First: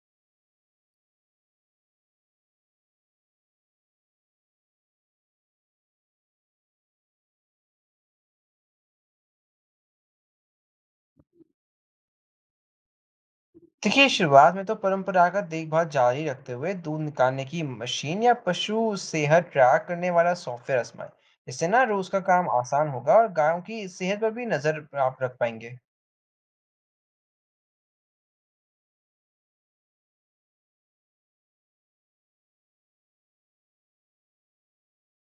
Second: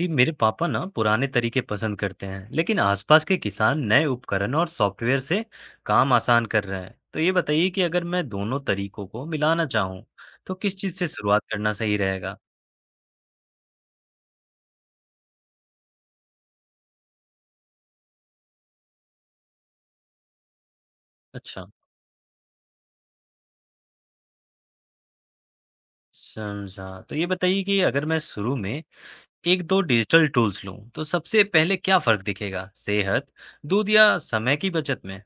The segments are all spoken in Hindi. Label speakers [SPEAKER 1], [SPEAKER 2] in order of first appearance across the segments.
[SPEAKER 1] जी मेरे पापा ना पुराने तरीके पसंद करते हैं लेकिन आसपास के किसान नए उपकरण और सॉफ्टवेयर से काम आसान कर रहे हैं। तो ये बताइए कि अगर मैं दोनों तरीकों को मिलाना चाहूँ तो किस चीज़ से शुरुआत करना सही रहेगा?
[SPEAKER 2] देखिए, शुरुआत में तो परंपरागत देखभाल जारी रखते हुए दूध निकालने की मशीन या पशु सेहत ट्रैक करने वाला सॉफ्टवेयर आजमाएं।
[SPEAKER 1] अच्छा।
[SPEAKER 2] इससे ना रोज का काम आसान होगा और गायों की सेहत पर भी नजर आप रख पाएंगे।
[SPEAKER 1] समझा। तो ये बताइए कि अगर मैं शुरू में एक दो डिजिटल टूल्स लूँ तो सबसे पहले क्या फर्क दिखेगा, सेहत, दूध या समय की बचत में?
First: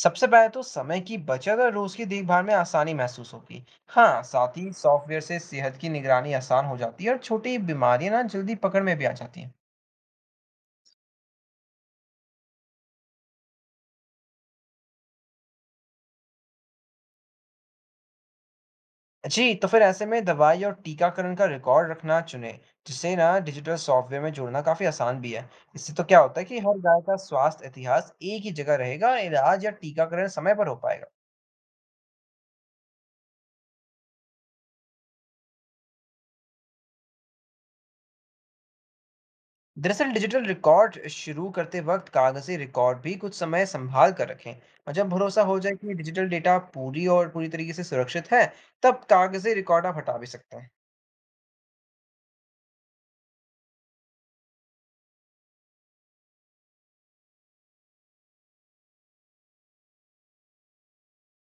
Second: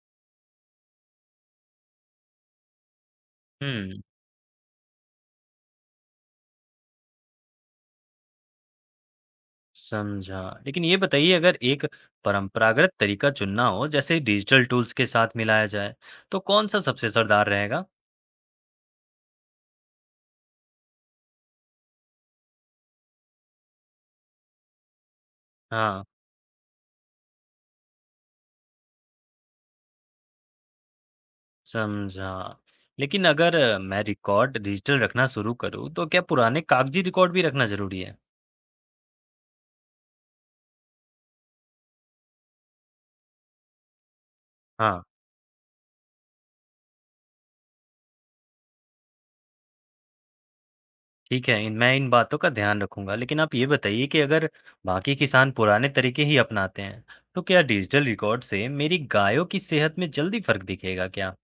[SPEAKER 2] सबसे पहले तो समय की बचत और रोज की देखभाल में आसानी महसूस होगी।
[SPEAKER 1] हम्म।
[SPEAKER 2] हाँ, साथ ही सॉफ्टवेयर से सेहत की निगरानी आसान हो जाती है और छोटी बीमारियां ना जल्दी पकड़ में भी आ जाती हैं।
[SPEAKER 1] समझा। लेकिन ये बताइए, अगर एक परंपरागत तरीका चुनना हो जैसे डिजिटल टूल्स के साथ मिलाया जाए, तो कौन-सा सबसे असरदार रहेगा?
[SPEAKER 2] जी, तो फिर ऐसे में दवाई और टीकाकरण का रिकॉर्ड रखना चुनें, जिसे ना डिजिटल सॉफ्टवेयर में जोड़ना काफ़ी आसान भी है। इससे
[SPEAKER 1] हाँ।
[SPEAKER 2] तो क्या होता है कि हर गाय का स्वास्थ्य इतिहास एक ही जगह रहेगा और इलाज या टीकाकरण समय पर हो पाएगा।
[SPEAKER 1] समझा। लेकिन अगर मैं रिकॉर्ड डिजिटल रखना शुरू करूँ तो क्या पुराने कागजी रिकॉर्ड भी रखना ज़रूरी है?
[SPEAKER 2] दरअसल डिजिटल रिकॉर्ड शुरू करते वक्त कागज़ी रिकॉर्ड भी कुछ समय सँभाल कर रखें। और
[SPEAKER 1] हाँ।
[SPEAKER 2] जब भरोसा हो जाए कि डिजिटल डेटा पूरी और पूरी तरीके से सुरक्षित है, तब कागज़ी रिकॉर्ड आप हटा भी सकते हैं।
[SPEAKER 1] ठीक है, इन मैं इन बातों का ध्यान रखूँगा। लेकिन आप ये बताइए कि अगर बाकी किसान पुराने तरीके ही अपनाते हैं, तो क्या डिजिटल रिकॉर्ड से मेरी गायों की सेहत में जल्दी फ़र्क दिखेगा क्या?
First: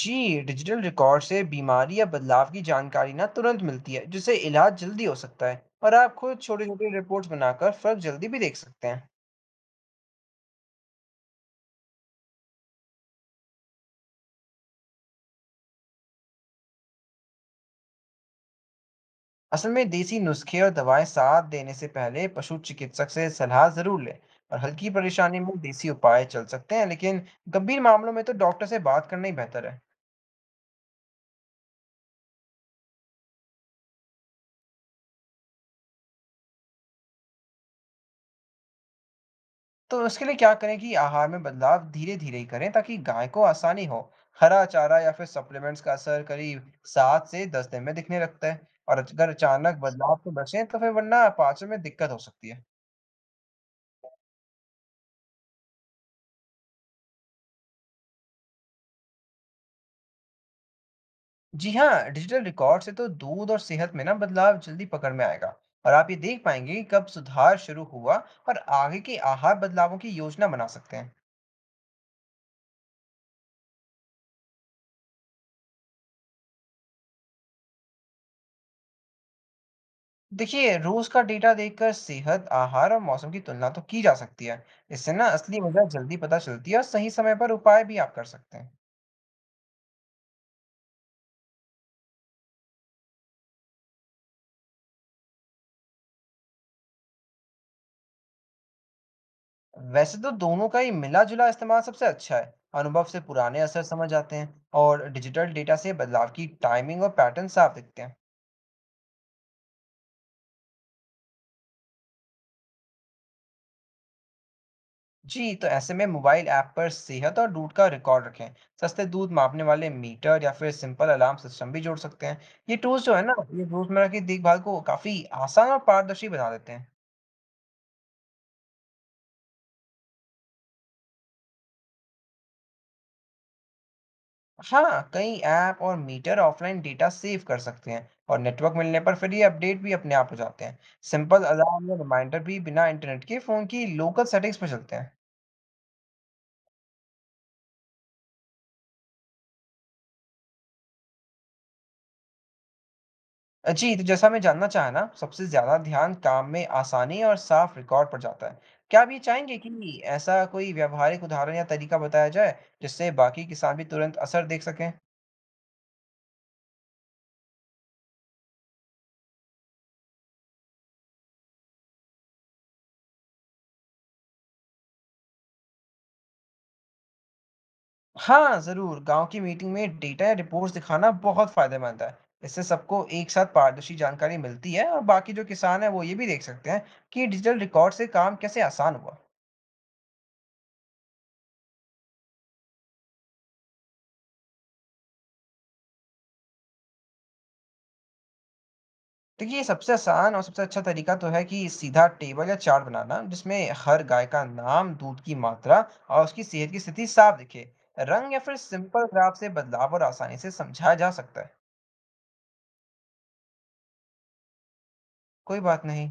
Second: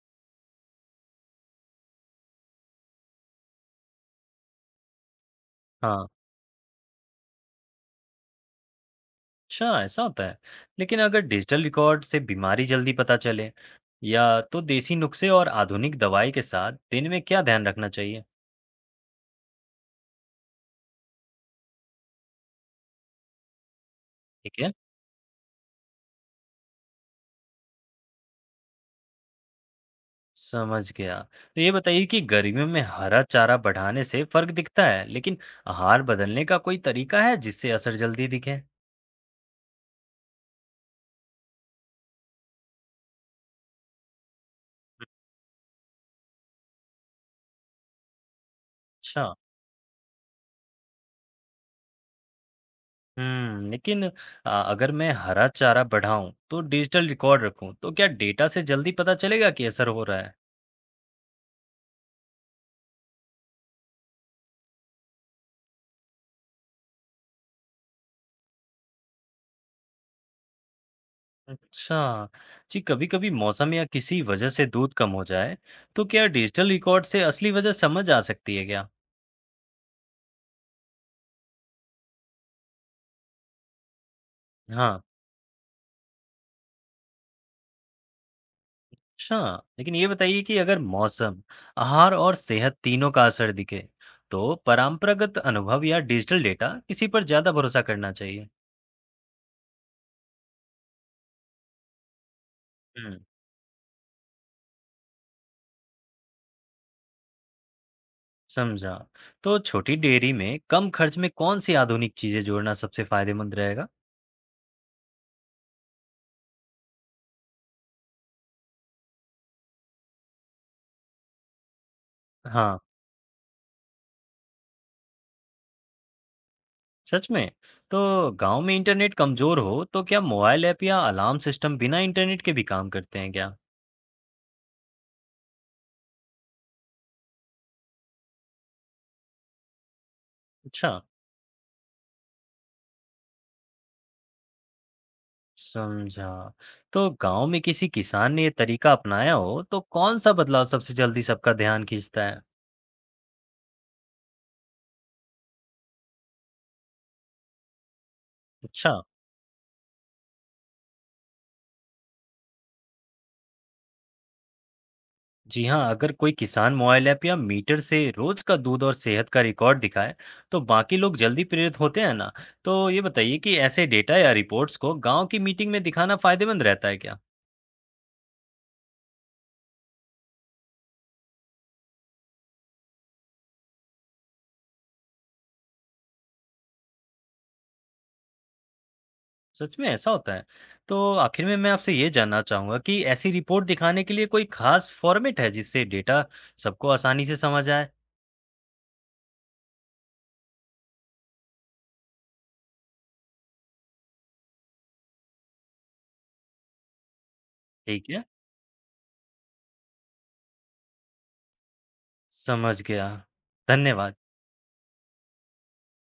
[SPEAKER 2] जी, डिजिटल रिकॉर्ड से बीमारी या बदलाव की जानकारी ना तुरंत मिलती है, जिससे इलाज जल्दी हो सकता है और
[SPEAKER 1] हाँ।
[SPEAKER 2] आप खुद छोटी-छोटी रिपोर्ट्स बनाकर फर्क जल्दी भी देख सकते हैं।
[SPEAKER 1] अच्छा, ऐसा होता है। लेकिन अगर डिजिटल रिकॉर्ड से बीमारी जल्दी पता चले या, तो देसी नुस्खे और आधुनिक दवाई के साथ दिन में क्या ध्यान रखना चाहिए?
[SPEAKER 2] असल में देसी नुस्खे और दवाएं साथ देने से पहले पशु चिकित्सक से सलाह ज़रूर लें। और
[SPEAKER 1] ठीक है।
[SPEAKER 2] हल्की परेशानी में देसी उपाय चल सकते हैं, लेकिन गंभीर मामलों में तो डॉक्टर से बात करना ही बेहतर है।
[SPEAKER 1] समझ गया। तो ये बताइए कि गर्मियों में हरा चारा बढ़ाने से फर्क दिखता है, लेकिन आहार बदलने का कोई तरीका है जिससे असर जल्दी दिखे?
[SPEAKER 2] तो उसके लिए क्या करें कि आहार में बदलाव धीरे धीरे ही करें ताकि गाय को आसानी हो। हरा चारा या फिर सप्लीमेंट्स का असर करीब 7 से 10 दिन में दिखने लगता है। और अगर
[SPEAKER 1] अच्छा।
[SPEAKER 2] अचानक बदलाव से बचें तो फिर वरना पाचन में दिक्कत हो सकती है।
[SPEAKER 1] हम्म। लेकिन अगर मैं हरा चारा बढ़ाऊं तो डिजिटल रिकॉर्ड रखूं तो क्या डेटा से जल्दी पता चलेगा कि असर हो रहा है?
[SPEAKER 2] जी हाँ, डिजिटल रिकॉर्ड से तो दूध और सेहत में ना बदलाव जल्दी पकड़ में आएगा। और आप ये देख पाएंगे कि कब सुधार शुरू हुआ और आगे के आहार बदलावों की योजना बना सकते हैं।
[SPEAKER 1] अच्छा। जी, कभी-कभी मौसम या किसी वजह से दूध कम हो जाए, तो क्या डिजिटल रिकॉर्ड से असली वजह समझ आ सकती है क्या?
[SPEAKER 2] देखिए, रोज का डेटा देखकर सेहत, आहार और मौसम की तुलना तो की जा सकती है।
[SPEAKER 1] हाँ।
[SPEAKER 2] इससे ना असली वजह जल्दी पता चलती है और सही समय पर उपाय भी आप कर सकते हैं।
[SPEAKER 1] अच्छा। लेकिन ये बताइए कि अगर मौसम, आहार और सेहत तीनों का असर दिखे, तो परंपरागत अनुभव या डिजिटल डेटा, किसी पर ज़्यादा भरोसा करना चाहिए?
[SPEAKER 2] वैसे तो दोनों का ही मिला-जुला इस्तेमाल सबसे अच्छा है। अनुभव
[SPEAKER 1] हुँ।
[SPEAKER 2] से पुराने असर समझ आते हैं और डिजिटल डेटा से बदलाव की टाइमिंग और पैटर्न साफ दिखते हैं।
[SPEAKER 1] समझा। तो छोटी डेयरी में कम खर्च में कौन सी आधुनिक चीज़ें जोड़ना सबसे फ़ायदेमंद रहेगा?
[SPEAKER 2] जी, तो ऐसे में मोबाइल ऐप पर सेहत और दूध का रिकॉर्ड रखें। सस्ते दूध मापने वाले मीटर या फिर सिंपल अलार्म सिस्टम भी जोड़ सकते हैं। ये
[SPEAKER 1] हाँ।
[SPEAKER 2] टूल्स जो है ना, ये रोजमर्रा की देखभाल को काफ़ी आसान और पारदर्शी बना देते हैं।
[SPEAKER 1] सच में? तो गाँव में इंटरनेट कमज़ोर हो तो क्या मोबाइल ऐप या अलार्म सिस्टम बिना इंटरनेट के भी काम करते हैं क्या?
[SPEAKER 2] हाँ, कई ऐप और मीटर ऑफलाइन डेटा सेव कर सकते हैं और नेटवर्क मिलने पर फिर ये अपडेट भी अपने आप हो जाते हैं।
[SPEAKER 1] अच्छा।
[SPEAKER 2] सिंपल अलार्म या रिमाइंडर भी बिना इंटरनेट के फोन की लोकल सेटिंग्स पे चलते हैं।
[SPEAKER 1] समझा। तो गाँव में किसी किसान ने ये तरीका अपनाया हो तो कौन-सा बदलाव सबसे जल्दी सबका ध्यान खींचता है?
[SPEAKER 2] जी, तो जैसा मैं जानना चाहा ना सबसे ज्यादा ध्यान काम में आसानी और साफ रिकॉर्ड पर जाता है।
[SPEAKER 1] अच्छा।
[SPEAKER 2] क्या आप ये चाहेंगे कि ऐसा कोई व्यवहारिक उदाहरण या तरीका बताया जाए जिससे बाकी किसान भी तुरंत असर देख सकें।
[SPEAKER 1] जी हाँ, अगर कोई किसान मोबाइल ऐप या मीटर से रोज़ का दूध और सेहत का रिकॉर्ड दिखाए तो बाकी लोग जल्दी प्रेरित होते हैं ना? तो ये बताइए कि ऐसे डेटा या रिपोर्ट्स को गाँव की मीटिंग में दिखाना फ़ायदेमंद रहता है क्या?
[SPEAKER 2] हाँ, ज़रूर। गाँव की मीटिंग में डेटा या रिपोर्ट्स दिखाना बहुत फ़ायदेमंद है। इससे सबको एक साथ पारदर्शी जानकारी मिलती है और बाकी जो किसान हैं, वो ये भी देख सकते हैं कि डिजिटल रिकॉर्ड से काम कैसे आसान हुआ।
[SPEAKER 1] सच में ऐसा होता है? तो आखिर में मैं आपसे ये जानना चाहूँगा कि ऐसी रिपोर्ट दिखाने के लिए कोई ख़ास फ़ॉर्मेट है जिससे डेटा सबको आसानी से समझ आए?
[SPEAKER 2] देखिए, ये सबसे आसान और सबसे अच्छा तरीका तो है कि सीधा टेबल या चार्ट बनाना, जिसमें हर गाय का नाम, दूध की मात्रा और उसकी सेहत की स्थिति साफ दिखे।
[SPEAKER 1] ठीक है।
[SPEAKER 2] रंग या फिर सिंपल ग्राफ से बदलाव और आसानी से समझाया जा सकता है।
[SPEAKER 1] समझ गया। धन्यवाद।
[SPEAKER 2] कोई बात नहीं।